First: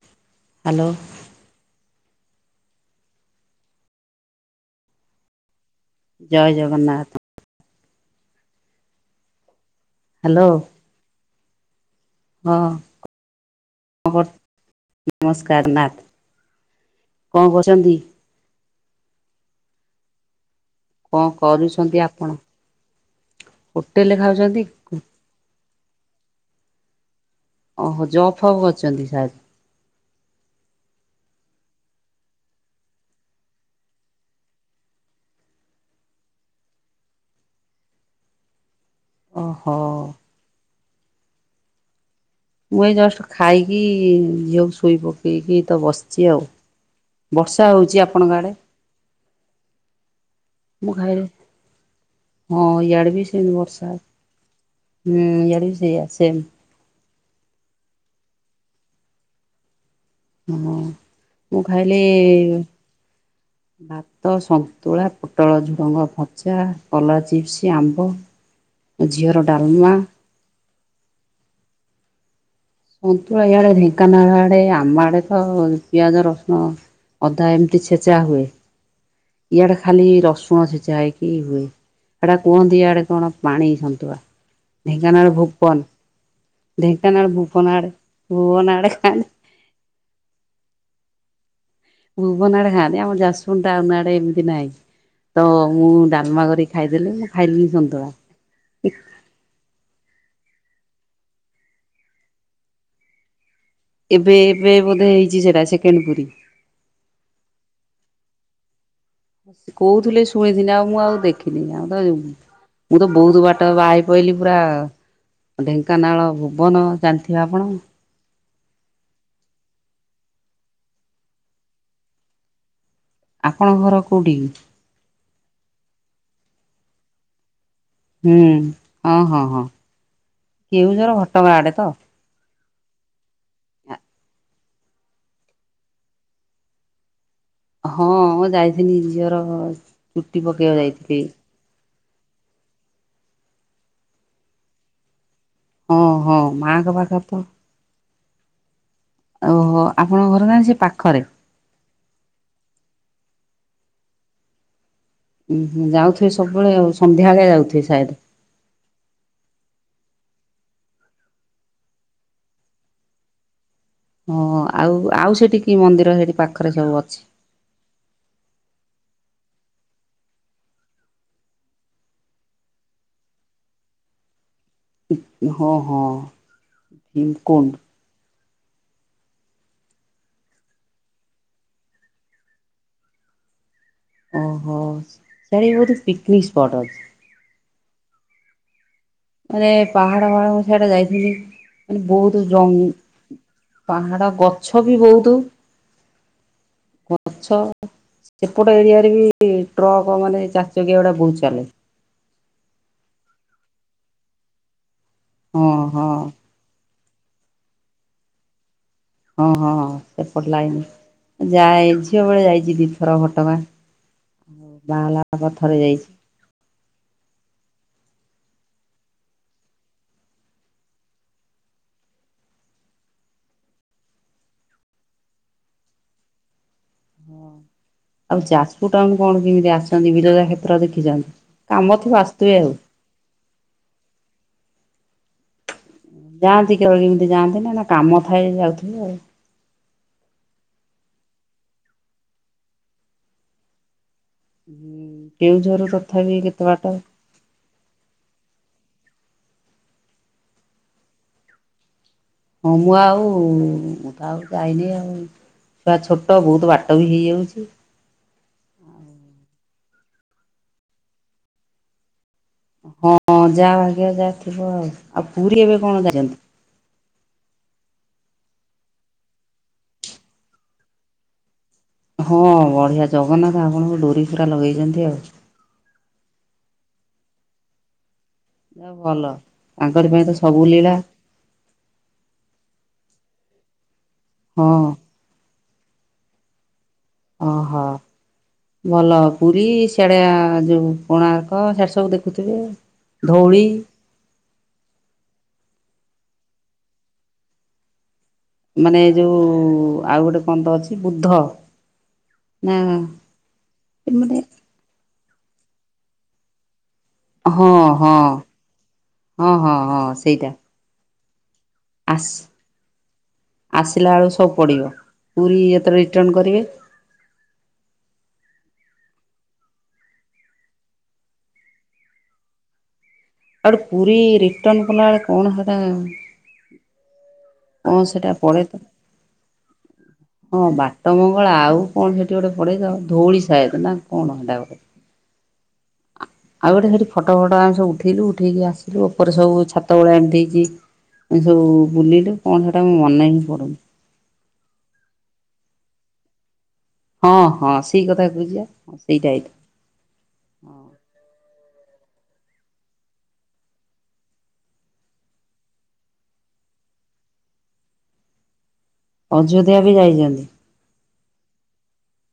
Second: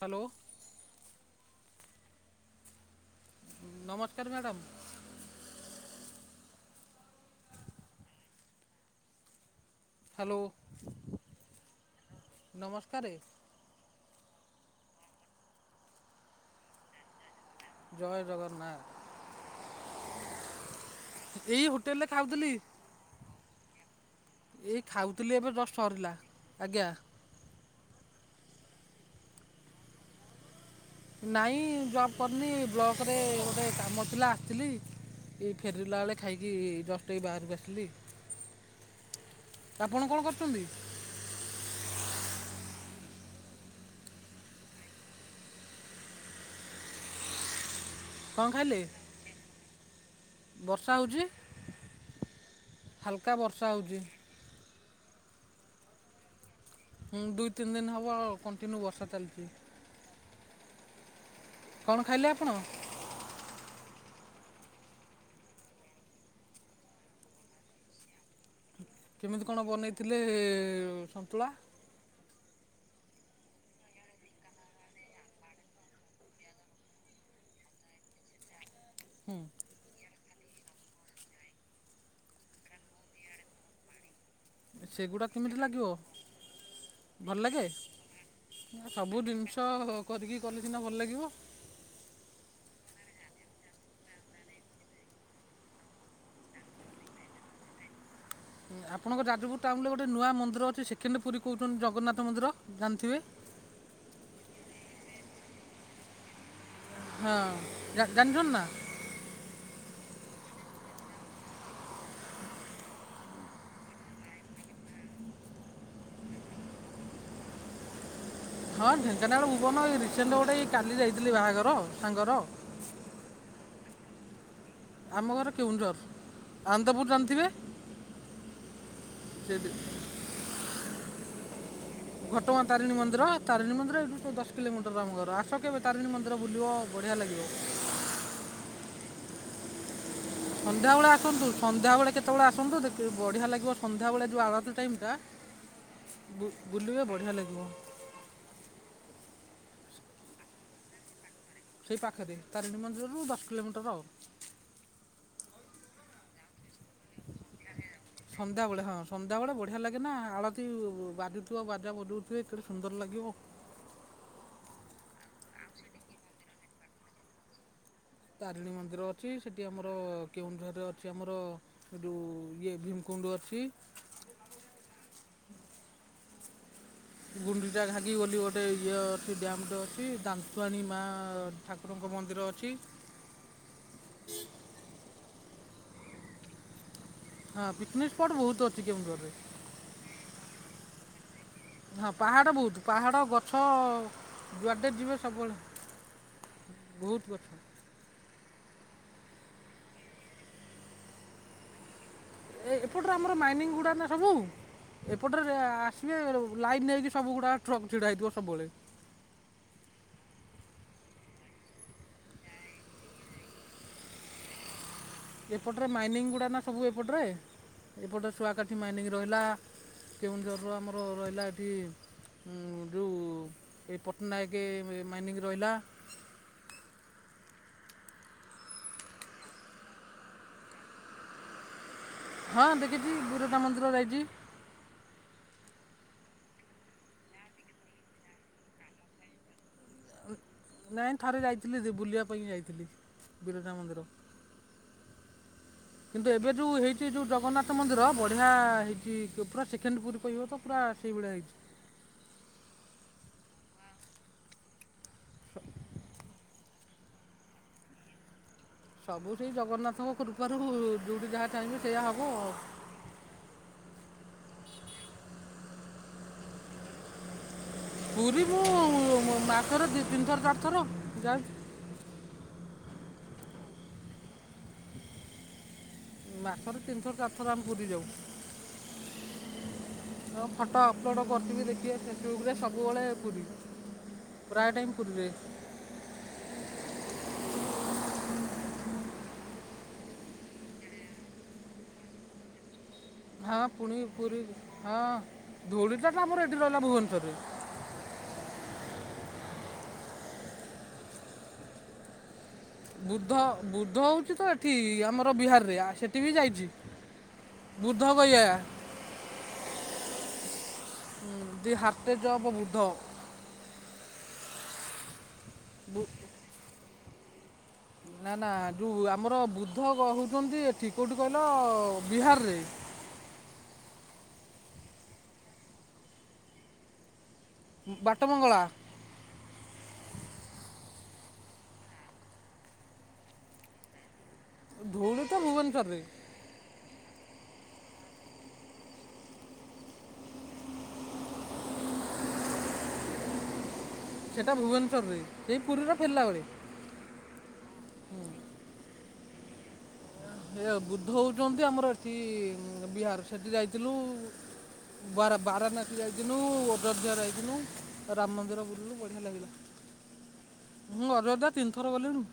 Hello. Hello. ନମସ୍କାର୍ madam. ଜୟ Jagannath. Hello hello. ହଁ। ନମସ୍କାର [inaudible] ନମସ୍କାର ନାଥ୍, କଣ କରଛ ଜୟ ଜଗନ୍ନାଥ। କଣ ଏଇ କରୁଛନ୍ତି ହୋଟେଲରେ ଆପଣ? ଖାଉଥିଲି ହୋଟେଲ୍ ରେ ଖାଉ ଏଇ ଖାଉଥିଲି ଏବେ ଜଷ୍ଟ ସରିଲା। ଆଜ୍ଞା। ଓହୋ ଜବ୍ ହବ୍ କରିଛନ୍ତି ସାର୍। ନାଇଁ ଜବ୍ କରିନି, ଏଇ ବ୍ଲକ୍ ରେ ଗୋଟେ କାମ ଥିଲା, ଆସିଥିଲି। ଏଇ ଫେରିଲା ବେଳେ ଖାଇକି ଜଷ୍ଟ ଏଇ ବାହାରକୁ ଆସିଲି। ଓହୋ ଆପଣ କଣ କରୁଚନ୍ତି? ମୁଁ ଏଇ ଜଷ୍ଟ ଖାଇକି ଝିଅକୁ ଶୋଇ ପକେଇକି ତ ବସିଛି ଆଉ। ବର୍ଷା ହଉଚି ଆପ୍ କଣ ଖାଇଲେ ମୁଁ ବର୍ଷା ଖାଇଲି ହଉଚି? ହଁ ଇଆଡ଼େ ବି ସେମ୍ ବର୍ଷା, ହୁଁ, ଇଆଡ଼େ ବି ସେଇଆ ସେମ୍। ହୁଁ ଦୁଇ ତିନି ଦିନ ହବ କଣ୍ଟିନ୍ୟୁ ବର୍ଷା ଚାଲଚି। ହଁ ମୁଁ କ'ଣ ଖାଇଲି ଖାଇଲେ ଆପଣ ଭା ତ ସନ୍ତୁଳା, ପୋଟଳ ଝୁଡ଼ୁଙ୍ଗ ଭଜା, କଲରା ଚିପ୍ସ, ଆମ୍ବ ଝିଅର ଡାଲମା ଏ ସନ୍ତୁଳା ସନ୍ତୁଳା ଇଆଡେ ଢେଙ୍କାନାଳ ଆଡେ ଆମ ଆଡେ ତ ପିଆଜ ରସୁଣ ଅଦା ଏମ୍ତି ଛେଚା ହୁଏ। ହୁଁ। ଇଆଡେ ଖାଲି ରସୁଣ ଛେଚା ହେଇକି ହୁଏ। ସେଟା କୁହନ୍ତି ଇଆଡେ କଣ ପାଣି ସନ୍ତୁଳା। ସେଗୁଡ଼ା ଢେଙ୍କାନାଳ କେମିତି ଭୁପନ, ଲାଗିବ ଢେଙ୍କାନାଳ ଭଲ ଭୁପନ ଆଡେ ଭୁବନ ଆଡେ [inaudible] ମୁସ ହୋ ହୋ କରିକି କଲେ ସିନା ଭଲ ଲାଗିବ। ଭୁବନ ଆଡେ ଖାଆନ୍ତି। ଆମ ଯାଜ୍ ପୁରୁ ଟାଉନ୍ ଆଡେ ଏମିତି ନାଇଁ। ତ ମୁଁ ଡାଲ୍‌ମା କରିକି ଖାଇଦେଲି, ମୁଁ ଖାଇଲିିନି ସନ୍ତୁଳା। ଆପଣଙ୍କ ଯାଜପୁର ଟାଉନ୍ ରେ ଗୋଟେ ନୂଆ ମନ୍ଦିର ଅଛି, ସେକେଣ୍ଡେ ପୁରୀ କହୁଛନ୍ତି, ଜଗନ୍ନାଥ ମନ୍ଦିର ଜାଣିଥିବେ? ଏବେ ଏବେ ବୋଧେ ହେଇଚି ସେଟା, ସେକେଣ୍ଡ ପୁରୀ। ହଁ ଜାନିଛନା? କହୁଥିଲେ ଶୁଣିଥିନି ଆଉ ମୁଁ ଆଉ ଦେଖିନି ଆଉ ତ ଯୋଉ ମୁଁ ତ ବହୁତ ବାଟ ବାହା ହେଇ ପଇଲିି ପୁରା ଢେଙ୍କାନାଳ ଭୁବନ ଜାଣିଥିବେ ଆପଣ? ହଁ ଢେଙ୍କାନାଳ ଭୁବନ ଏଇ ରିସେଣ୍ଟ ଗୋଟେ ଇ କାଲି ଯାଇଥିଲି ବାହାଘର ସାଙ୍ଗର। ଆପଣଙ୍କ ଘର କୋଉଠି କି? ଆମ ଘର କେଉଁଝର। ଆନନ୍ଦପୁର ଜାଣିଥିବେ? ହୁଁ ହଁ ହଁ ସେ ହଁ କେଉଁଝର ଘଟଗାଁ ଆଡେ ତ? ଘଟଗାଁ ତାରିଣୀ ମନ୍ଦିର ତାରିଣୀ ମନ୍ଦିର ଏଇଠୁୁ ଦଶ କିଲୋମିଟର ଆମ ଘର ଆସ କେବେ ତାରିଣୀ ମନ୍ଦିର ବୁଲିବ ବଢ଼ିଆ ଲାଗିବ। ହଁ ମୁଁ ଯାଇଥିନି ଝିଅର ଚୁଟି ପକେଇବାକୁ ସନ୍ଧ୍ୟାବଳେ ଯାଇଥିଲି। ଆସନ୍ତୁ ସନ୍ଧ୍ୟାବଳେ କେତବଳେ ଆସନ୍ତୁ ଦେଖିବେ ବଢ଼ିଆ ଲାଗିବ ସନ୍ଧ୍ୟାବଳେ ଯୋଉ ଆଳତି ଟାଇମ ଟା ହଁ ହଁ ବୁ- ମାଆଙ୍କ ବୁଲିବେ ପାଖରେ ତ ବଢ଼ିଆ ଲାଗିବ। ଓହୋ! ଆପଣଙ୍କ ଘର ଟା ସେ ପାଖରେ। ସେହି ପାଖେରେ ତାରିଣୀ ମନ୍ଦିରରୁ ଦଶ୍ କିଲୋମିଟର ଆଉ। ଉଁହୁଁ ଯାଉଥିବେ ସବୁବେଳେ ଆଉ ସନ୍ଧ୍ୟାବେଳିଆ ଯାଉଥିବେ ସାଏଦ। ସନ୍ଧ୍ୟାବଳେ ହଁ ସନ୍ଧ୍ୟାବଳେ ବଢ଼ିଆ ଲାଗେ ନା ଆଳତି ବାଜୁଥିବ ବାଜା ବଜଉଥିବେ କେଡ଼େ ସୁନ୍ଦର ଲାଗିବ। ହୁଁ ଆଉ ଆଉ ସେଠି କି ମନ୍ଦିର ସେଠି ପାଖରେ ସବୁ ଅଛି। ତାରିଣୀ ମନ୍ଦିର ଅଛି ସେଠି ଆମର କେଉଁଝରରେ ଅଛି ଆମର ଏ ଯୋଉ ଇଏ ଭୀମ୍କୁଣ୍ଡ୍ ଅଛି। ହଁ ହଁ। ଭୀମକୁଣ୍ଡ ଗୁଣ୍ଡିଚା ଘା [unintelligible] ବୋଲି ଗୋଟେ ଇଏ ଅଛି ଡ୍ୟାମ୍ ଟେ ଅଛି, ଦାନ୍ତୁଆଣି ମା ଠାକୁରଙ୍କ ମନ୍ଦିର ଅଛି। ଓହୋ ସିଆଡିକି ବୋଧେ ପିକନିକ୍ ସ୍ପଟ୍ ଅଛି। ହଁ ପିକ୍ନିକ୍ ସ୍ପଟ୍ ବହୁତ୍ ଅଛି କେଉଁଝରରେ। ମାନେ ପାହାଡ-ପାହାଡ ମୁଁ ସେଇଟା ଯାଇଥିଲି। ମାନେ ହଁ ବହୁତ ପାହାଡ଼ ବହୁତ୍ ଜଙ୍ଗ ପାହାଡ଼ ଗଛ ପାହାଡ ଗଛ ଯୁଆଡେ ବି ଯିବେ ବହୁତ ସବୁବେଳେ ବହୁତ୍ ଗଛ। ସେପଟ ଏରିଆରେ ବି ଟ୍ରକ ମାନେ ଚାରିଚକିଆ ଗୁଡା ବହୁତ୍ ଚାଲେ। ଏ ଏପଟରେ ଆମର ମାଇନିଂ ଗୁଡ଼ା ନା ସବୁ। ଏପଟରେ ହଁ ହଁ ଆସିବେ ଲାଇନ୍ ହେଇକି ସବୁଗୁଡ଼ାକ ଟ୍ରକ୍ ଛିଡ଼ା ହେଇଥିବ ସବୁବେଳେ। ହଁ-ହଁ ସେପଟ୍ ଲାଇନ୍ ଯାଏ ଝିଅବେଳେ ଯାଇଚି ଦି ଥର ଘଟଗାଁ ବାଲା ଏପଟରେ ମାଇନିଂ ଗୁଡ଼ା ନା ସବୁ ଏପଟରେ, ଏପଟରେ ଶୁଆକାଠି ମାଇନିଂ ରହିଲା। କେଉଁଝରରୁ ଆମର ରହିଲା ଏଠି ଉଁ ଯୋଉ ଏ ପଟ୍ଟନାୟକ ମାଇନିଂ ରହିଲା। ହଁ। ଆଉ ଯାଜପୁର ଟାଉନ୍ କଣ କେମିତି ଆସନ୍ତି ବିରଜା କ୍ଷେତ୍ର ଦେଖିଚନ୍ତି କାମ ଥିବ ଆସ୍ ହଁ ଦେଖିଛି ବିରଜା ମନ୍ଦିର ଯାଇଚି। ଯାଆନ୍ତି କେବେ କେମିତି ଯାଆନ୍ତି ନାଁ ନାଁ କାମ ଥାଏ ଯାଉଥିବେ ଆଉ। ଆଉ ନାଇଁ ଥରେ ଯାଇଥିଲି ଯେ ବୁଲିବା ପାଇଁ ଯାଇଥିଲି ବିରଜା ମନ୍ଦିର। କେଉଁଝରରୁ କିନ୍ତୁ ତଥାପି ଏବେ କେତେ ଯୋଉ ବାଟ? ହେଇଚି ଯୋଉ ଜଗନ୍ନାଥ ତ ମନ୍ଦିର ବଢ଼ିଆ ହେଇଚି ଯୋ ପୁରା ସେକେଣ୍ଡ ପୁରୀ କହିବ ତ ପୁରା ସେଇଭଳିଆ ହେଇଚି। ମୁଁ ଆଉ ଉଁ ଆଉ ଯାଇନି ଆଉ ଛୁଆ ଛୋଟ ବହୁତ ବା [unintelligible] ବି ହେଇଯାଉଚି। ସବୁ ସେଇ ଜଗନ୍ନାଥଙ୍କ କୃପାରୁ ଯୋଉଠି ଯାହା ଚାହିଁବେ ସେଇଆ ହବ ଆଉ। ହଁ ଯାହା ଭାଗ୍ୟରେ ଯାହା ଥିବ ଆଉ, ଆଉ ପୁରୀ ଏବେ କଣ ଯାଇଚନ୍ତି? ପୁରୀ ମୁଁ ମାସରେ ଦି ତିନି ଥର ଚାରିଥର ଯାଏ। ହଁ ବଢିଆ ଜଗନ୍ନାଥ ଆପଣଙ୍କୁ ଡୋରି ପୁରା ଲଗେଇଛନ୍ତି ଆଉ। ମାସରେ ତିନିଥର ଚାରିଥର ଆମେ ପୁରୀ ଯାଉ। ଭଲ ତାଙ୍କରି ପାଇଁ ତ ଆଉ ସବୁ ଫଟୋ ଲୀଳା। ଅପଲୋଡ଼ କରିଥିବି ଦେଖିବେ ଫେସବୁକ୍ ରେ ସବୁବେଳେ ପୁରୀ ହଁ ପ୍ରାୟ ଟାଇମ୍ ପୁରୀରେ। ଓହ। ଭଲ ପୁରୀ ସିଆଡେ ଯୋଉ କୋଣାର୍କ ସିଆଡେ ସବୁ ଦେଖୁଥିବେ ଆଉ। ହଁ ପୁଣି ପୁରୀ ହଁ ଧଉଳିଟା ତ ଆମର ଏଠି ରହିଲା ଭୁବନେଶ୍ୱରରେ। ମାନେ ଏଯୋଉ ଆଉ ଗୋଟେ କଣ ତ ଅଛି ବୁଦ୍ଧ ନା ବୁଦ୍ଧ ବୁଦ୍ଧ ହଉଛି ମାନେ ତ ଏଠି ଆମର ବିହାରରେ ଆ ସେଠି ବି ଯାଇଛି। ହଁ ବୁଦ୍ଧ ହଁ ଗୟା ହଁ ହଁ ହଁ ସେଇଟା। ହୁଁ ଦି ହାତେ ଆସ ଯବ ବୁଦ୍ଧ। ଆସିଲା ବେଳକୁ ସବୁ ପଡ଼ିବ ପୁରୀ ଏତେବେଳେ ରିଟନ୍ କରିବେ। ନାଁ ନାଁ ଯୋଉ ଆମର ବୃଦ୍ଧ ହଉଛନ୍ତି ଏଠି କଉଠି କହିଲ ବିହାରରେ। ଆଉଗୁଟେ ପୁରୀ ରିଟନ୍ କଲାବେଳେ କଣ ହେଟା? ଓ ସେଟା ବାଟମଙ୍ଗଳା ପରେ ତ ହଁ ବାଟ ମଙ୍ଗଳା ଆଉ କଣ ସେଠି ଗୋଟେ ପଡେତ ଧଉଳି ସାଏଦ ନାଁ କଣ ହେଟାଗୁଟେ। ଧଉଳି ତ ଭୁବନେଶ୍ୱର ରେ। ଆଉ ଗୋଟେ ସେଠି ଫଟ ଫଟ ଆମେ ସବୁ ଉଠେଇଲୁ ଉଠେଇକି ଆସିଲୁ ଉପରେ ସବୁ ଛାତଭଳିଆ ଏମିତି ହେଇଛି। ଏ ସବୁ ବୁଲିଲୁ କଣ ସେଟା ମୁଁ ମନେ ହିଁ ପଡ଼ୁନି। ସେଟା ଭୁବନେଶ୍ୱରରେ ସେଇ ପୁରୀର ଫେରିଲା ବେଳେ। ହଁ ହଁ ସେଇ କଥା କହୁଛି ଆ ସେଇଟା ହେଇଥିବ ହେ ବୁଦ୍ଧ ହଉଛନ୍ତି ଆମର ଏଠି ବିହାର ସେଠି ଯାଇଥିଲୁ ବାରା ବାରାନାସୀ ଯାଇଥିଲୁ ଅଯୋଧ୍ୟା ଯାଇଥିଲିନୁ ରାମ ମନ୍ଦିର ବୁଲିଲୁ ପ ଅଯୋଧ୍ୟା ବି ଯାଇଚନ୍ତି? ହୁଁ ଅଯୋଧ୍ୟା ତିନି ଥର ଗଲିଣି।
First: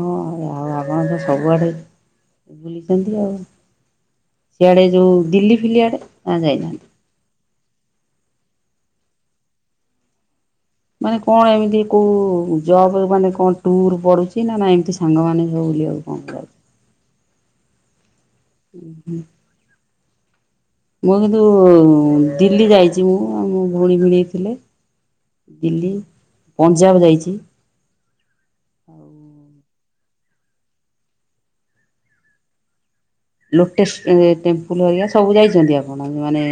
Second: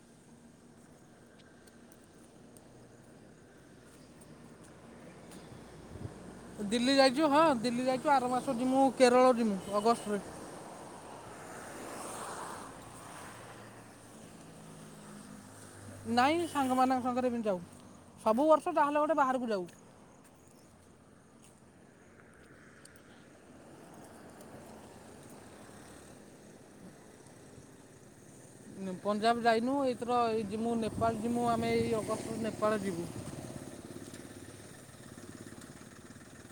ହଁ ଆଉ ଆପଣ ତ ସବୁଆଡେ ବୁଲିଛନ୍ତି ଆଉ। ସିଆଡେ ଯୋଉ ଦିଲ୍ଲୀ ଫିଲିଆଡେ? ଦିଲ୍ଲୀ ଯାଇଛୁ ହଁ ଦିଲ୍ଲୀ ଯାଇଛୁ ଆର ମାସ ଯିମୁ କେରଳ ଯିମୁ ଅଗଷ୍ଟରେ। ମାନେ କଣ ଏମିତି କୋଉ ଜବ ମାନେ କଣ ଟୁର୍ ପଡୁଛି ନାଁ ନାଁ ଏମତି ସାଙ୍ଗମାନେ ସବୁ ବୁଲିବାକୁ କଣ ନାଇଁ ଯାଉଛ? ସାଙ୍ଗମାନଙ୍କ ସାଙ୍ଗରେ ବି ଯାଉ ସବୁ ବର୍ଷ ଯାହେଲେ ଗୋଟେ ବାହାରକୁ ଯାଉ। ମୁଁ କିନ୍ତୁ ଦିଲ୍ଲୀ ଯାଇଛି ମୁଁ ମୋ ଭଉଣୀ ଭିଣେଇ ଥିଲେ। ଦିଲ୍ଲୀ ପଞ୍ଜାବ ଯାଇଛି। ପଞ୍ଜାବ ଯାଇନୁ ଏଥର ଏଇ ଯିମୁଁ ନେପାଳ ଯିମୁଁ ଆମେ ଏଇ ଅଗଷ୍ଟରେ ନେପାଳ ଯିବୁ। ଲୋଟେସ୍ ଟେମ୍ପୁଲ୍ ହେରିକା ସବୁ ଯାଇଛନ୍ତି ଆପଣ ମାନେ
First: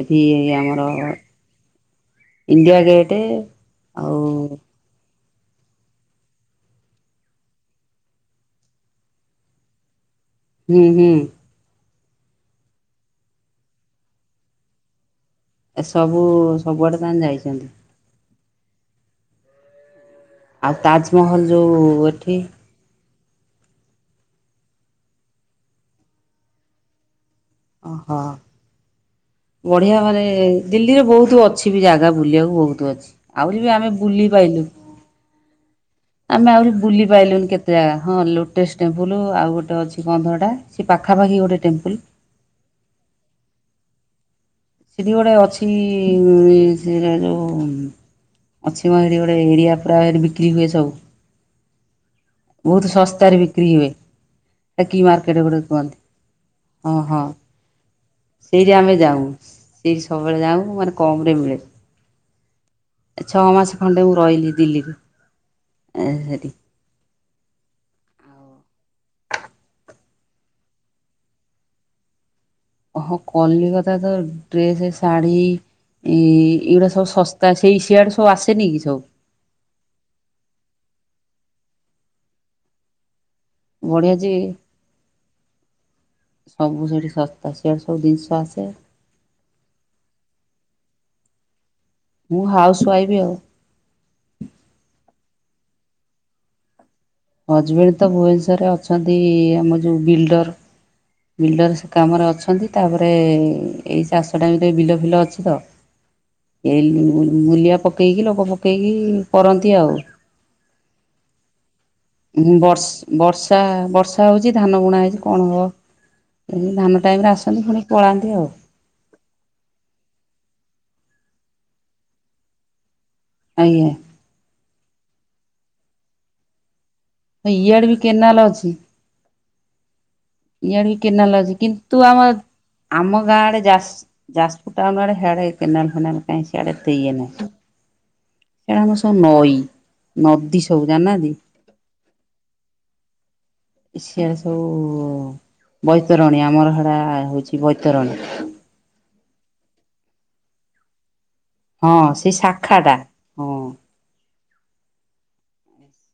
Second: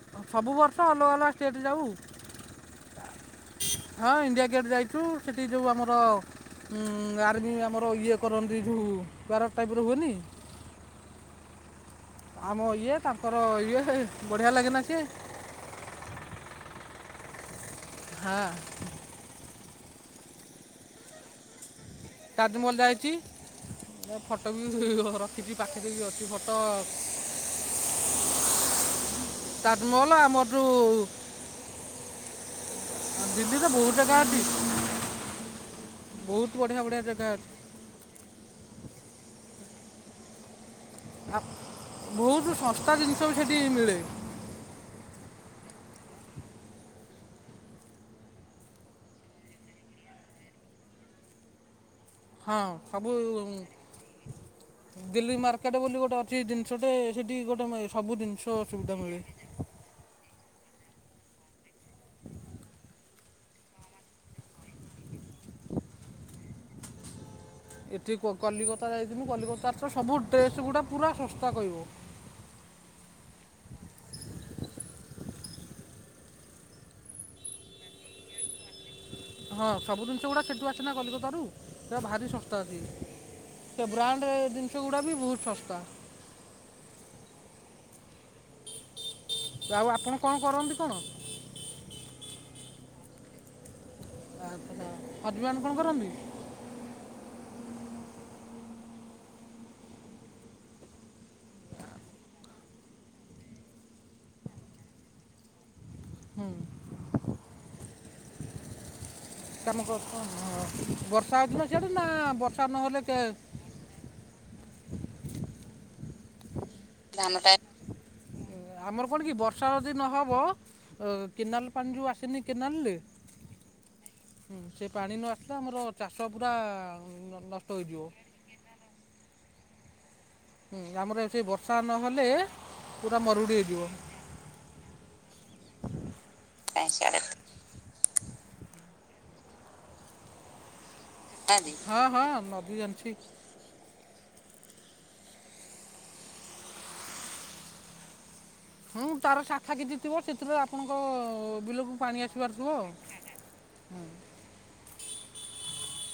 ଏଠି ସବୁ ବର୍ଷ ଆମର ଅଲଗା ଅଲଗା ଷ୍ଟେଟ୍ ଯାଉ ଇଣ୍ଡିଆ ଗେଟେ। ହଁ ଇଣ୍ଡିଆ ଗେଟ୍ ଯାଇଛୁ ସେଠି ଯଉ ଆମର ଉଁ ଆର୍ମି ଆମର ଇଏ କରନ୍ତି ଯୋଉ ପ୍ୟାରଟ ଟାଇପ୍ ର ହୁଏନି? ହୁଁ ହୁଁ। ଆମ ଇଏ ତାଙ୍କର ଇଏ ବଢିଆ ଲାଗେନା ସିଏ। ଏ ସବୁ ସବୁଆଡେ ତାନେ ଯାଇଛନ୍ତି। ହାଁ। ଆଉ ତାଜ୍ ମହଲ ଯଉଏଠି? ତାଜମହଲ ଯାାଇଛି ଫଟୋ ବି ହି ହି ରଖିଛି ପାଖରେ ବି ଅଛି ଫଟ ଓହୋ। ବଢିଆ ତାଜମହଲ ମାନେ ଆମର ଯେଉଁ ଦିଲ୍ଲୀରେ ବହୁତ୍ ଅଛି ବି ଜାଗା ବୁଲିବାକୁ ବହୁତ୍ ଅଛି। ଆହୁରି ଦିଲ୍ଲୀରେ ବି ଆମେ ବହୁତ ଜାଗା ବୁଲି ଅଛି ପାଇଲୁ ବହୁତ ଆମେ ଆହୁରି ବଢ଼ିଆ ବଢ଼ିଆ ବୁଲି ଜାଗା ଅଛି ପାଇଲୁନି କେ ଜାଗା ହଁ ଲୋଟସ୍ ଟେମ୍ପଲ୍ ଆଉ ଗୋଟେ ଅଛି କଣତ ହେଟା ସେ ପାଖାପାଖି ଗୋଟେ ଟେମ୍ପଲ୍। ବହୁତ୍ ଶସ୍ତା ଜିନିଷ ବି ସେଠି ମିଳେ। ସେଠି ଗୋଟେ ଅଛି ସେଟା ଯୋଉ ଅଛି ମ ହେଟି ଗୋଟେ ଏରିଆ ପୁରା ସେଠି ବିକ୍ରି ହୁଏ ସବୁ। ହଁ ବହୁତ୍ ସବୁ ଶସ୍ତାରେ ବିକ୍ରି ହୁଏ। କି ଦିଲ୍ଲୀ ମାର୍କେଟ ଗୋଟେ ବୋଲି କୁହନ୍ତି ଗୋଟେ ଅଛି ଜିନିଷଟେ ହଁ ହଁ ସେଠି ଗୋଟେ ମେ- ସବୁ ଜିନିଷ ସେଇଠି ସୁବିଧା ଆମେ ମିଳେ ଯାଉ। ସେଇଠି ସବୁବେଳେ ଯାଉ ମାନେ କମ୍ ରେ ମିଳେ। [inaudible] ଛଅ ମାସ ଖଣ୍ଡେ ମୁଁ ରହିଲି ଦିଲ୍ଲୀରେ ଏ ସେଟି। ଏଠି କଲିକତା ଯାଇଥଥିଲୁ କଲିକତାର ତ ସବୁ ଡ୍ରେସ୍ ଗୁଡ଼ା ପୁରା ଶସ୍ତା କହିବ। ଓହୋ କଲିକତା ତ ଡ୍ରେସ ଶାଢୀ ଏ ଏଇଗୁଡା ସବୁ ଶସ୍ତା ସେଇ ସିଆଡ ସବୁ ଆସେନି କି ସବୁ ହଁ ସବୁ ଜିନିଷ ଗୁଡ଼ା ସେଠୁ ଅଛି ନା କଲିକତାରୁ ସେ ଭାରି ଶସ୍ତା ଅଛି ସେ ବଢ଼ିଆ ଯେ ବ୍ରାଣ୍ଡର ଜିନିଷ ଗୁଡ଼ା ବି ବହୁତ ଶସ୍ତା ସବୁ ସେଠି ଶସ୍ତା ସେଆଡ ସବୁ ଜିନିଷ ଆସେ ଆଉ ଆପଣ କଣ କରନ୍ତି କଣ ମୁଁ ହାଉସ ୱାଇଫ୍ ଆଉ ଆଚ୍ଛା ହଜବାନ କଣ କରନ୍ତି ହଜବେଣ୍ଡ ତ ଭୁବନେଶ୍ୱରରେ ଅଛନ୍ତି ଆମ ଯେଉଁ ବିଲ୍ଡର ବିଲ୍ଡର ସେ କାମରେ ଅଛନ୍ତି ତାପରେ ଏଇ ଚାଷଟା ବିତି ବିଲ ଫିଲ ଅଛି ତ ହୁଁ ମୂଲିଆ ପକେଇକି ଲୋକ ପକେଇକି କାମ କରନ୍ତି ଆଉ କର- ହଁ ବର୍ଷା ଦିନ ସେଆଟା ନା ବର୍ଷା ବର୍ଷ ନହେଲେ କେ ବର୍ଷା ବର୍ଷା ହଉଛି ଧାନ ଗୁଣା ହେଇଛି କଣ ହବ ଧାନ ଟାଇମ ରେ ଆସନ୍ତି ପୁଣିିକି ପଳାନ୍ତି ଆଉ ଆମର କଣ କି ବର୍ଷା ଯଦି ନହେବ କେନାଲ ପାଣି ଯେଉଁ ଆସିନି କେନାଲରେ ଆଜ୍ଞା ହୁଁ ସେ ପାଣି ନ ଆସିଲା ଆମର ଚାଷ ପୁରା ନ- ନଷ୍ଟ ଇଆଡେ ବି ହେଇଯିବ କେନାଲ ଅଛି ହୁଁ, ଇଆଡେ ଆମର ସେ କେନାଲ ଅଛି ବର୍ଷା କିନ୍ତୁ ଆମ ନହେଲେ ପୁରା ଆମ ଗାଁ ମରୁଡ଼ି ଆଡେ ଯା ହେଇଯିବ ଯାଜପୁର ଟାଉନ୍ ଆଡେ ହିଆଡେ ଏ କେନଲ କେନାଲ ସେଆଡ଼େ କାଇଁ ଏତେ ଇଏ ସିଆଡ଼େ ନାହିଁ। ସିଆଡେ ଆମର ସବୁ ନଈ ନଦୀ ସବୁ ଜାଣି ନାହାନ୍ତି। ହଁ ହଁ ନଦୀ ଜଣିଛି। ଏ ସିଆଡେ ସବୁ ବୈତରଣୀ ଆମର ହେଡା ହଉଛି ବୈତରଣୀ। ହଁ ତାର ଶାଖା କିଛି ଥିବ ସେଥିରେ ଆପଣଙ୍କ ବିଲକୁ ହଁ ପାଣି ସେଇ ଆସିବାର ଥିବ ଶାଖା ଆଉ। ଟା ହଁ।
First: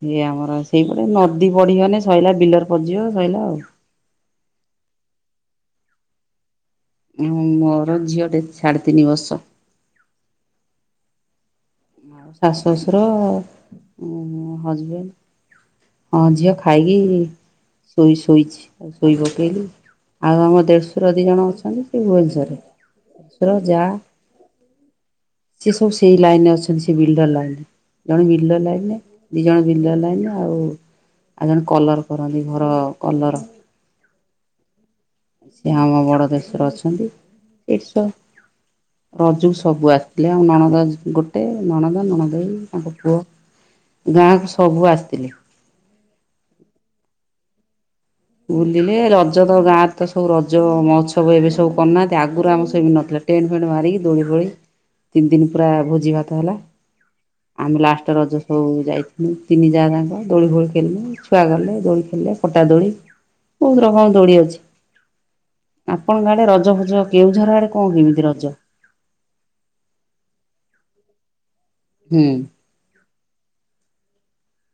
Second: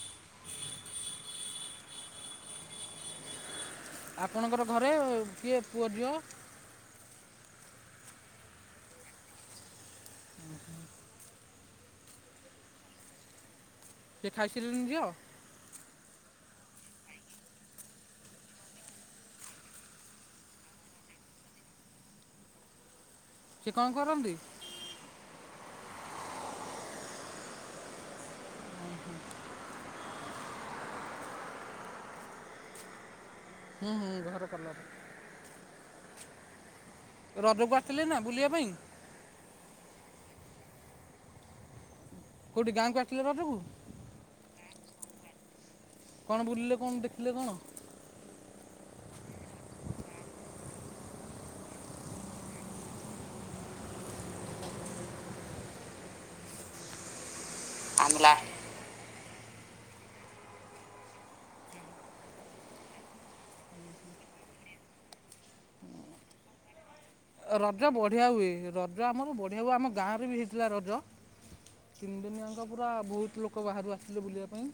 ଇଏ ଆମର ସେଇପଟେ ନଦୀ ବଢିଥିଲେ ସଇଲା ବିଲରେ ପସିଯିବ ସଇଲା ଆଉ। ଆପଣଙ୍କର ଘରେ କିଏ ପୁଅ ଝିଅ। ମୋର ଝିଅଟେ ସାଢ଼େ ତିନି ବର୍ଷ। ଓ ହୁ [inaudible] ଆଉ ଶାଶୁ, ଶଶୁର, ସେ ଖାଇସାରିଲେଣି ଝିଅ ହଜବେଣ୍ଡ ହଁ ଝିଅ ଖାଇକି ଶୋଇ ଶୋଇଛି ଆଉ ଶୋଇ ପକେଇଲି। ଆଉ ଆମ ଦେଢ଼ଶୁର ଦି ଜଣ ଅଛନ୍ତି ସେ ଭୁବନେଶ୍ୱରରେ। ର ସେ ଯା କଣ କରନ୍ତି ସିଏ ସବୁ ସେଇ ଲାଇନ ରେ ଅଛନ୍ତି। ସେ ବିଲଡର ଲାଇନ ଜଣେ ବିଲଡର ଲାଇନ ଦି ଜଣ ବିଲଡର ଲାଇନ ଆଉ ଆଉ ଜଣେ କଲର୍ କରନ୍ତି ଘର କଲର୍ ହୁଁ ହୁଁ ଘର କଲଟ ସେି ଆମ ବଡ ଦେଶରେ ରଜକୁ ଆସିଥିଲେ ଅଛନ୍ତିଷ ନା ବୁଲିବା ପାଇଁ ରଜକୁ ସବୁ ଆସିଥିଲେ ଆଉ ନଣଦା ଗୋଟେ ନଣଦା ନଣଦା ଏଇ କୋଉଠି ତାଙ୍କ ଗାଁକୁ ପୁଅ ଆସିଥିଲେ ରଜକୁ ଗାଁକୁ ସବୁ ଆସିଥିଲି। କଣ ବୁଲିଲେ କଣ ଦେଖିଲେ କଣ? ବୁଲିଲେ ରଜ ତ ଗାଁରେ ତ ସବୁ ରଜ ମହୋତ୍ସବ ଏବେ ସବୁ କରୁନାହାନ୍ତି ଆଗରୁ ଆମ ସେମିତି ନଥିଲା। ଟେଣ୍ଟ ଫେଣ୍ଟ ମାରିକି ଦୋଳି ଫୋଳି ତିନି ଦିନ ପୁରା ଭୋଜି ଭାତ ହେଲା। ଆମେ ଲାଷ୍ଟ ଆମଲା ରଜ ସବୁ ଯାଇଥିଲୁ। ତିନି ଯା ଯାଙ୍କ ଦୋଳି ଫୋଳି ଖେଳିଲୁ ଛୁଆ ଗଲେ ଦୋଳି ଖେଳିଲେ ପଟା ଦୋଳି। ବହୁତ ରକମ ଦୋଳି ଅଛି ଆପଣଙ୍କ ଆଡେ ରଜ ଫଜ କେଉଁଝର ଆଡେ କଣ ରଜ କେମିତି ବଢିଆ ହୁଏ ରଜ ରଜ ଆମର ବଢ଼ିଆ ହୁଏ ଆମ ଗାଁରେ ବି ହେଇଥିଲା ରଜ ତିନି ହୁଁ ଦିନିଆଙ୍କ। ପୁରା ବହୁତ ଲୋକ ବାହାରୁ ଆସିଥିଲେ ବୁଲିବା ପାଇଁ।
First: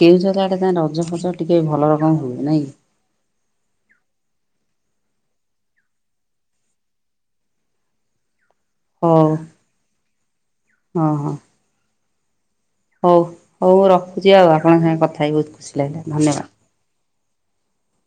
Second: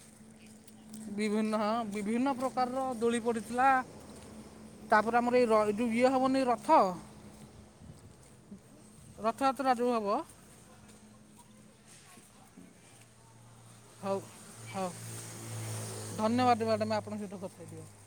କେଉଁଝର ଆଡେ କାଇଁ ରଜ ଫଜ ଟିକେ ବିଭିନ୍ନ ହଁ ଭଲ ରକମ ବିଭିନ୍ନ ହୁଏ ନାଇଁ କି? ପ୍ରକାରର ଦୋଳି ପଡିଥିଲା। ତାପରେ ଆମର ଏଇ ଯଉ ଇଏ ହବନି ରଥ। ହଉ ରଥଯାତ୍ରା ଯଉ ହବ ହଁ ହଁ ହଉ ହଉ ମୁ ରଖୁଛି ଆଉ ଆପଣଙ୍କ ହଉ ସାଙ୍ଗେ କଥା ହେଇ ବହୁତ ଖୁସି ଲାଗିଲା ଧନ୍ୟବାଦ। ମ୍ୟାଡ଼ାମ୍ ଆପଣଙ୍କ ସହିତ କଥାଇଦିବ [unintelligible]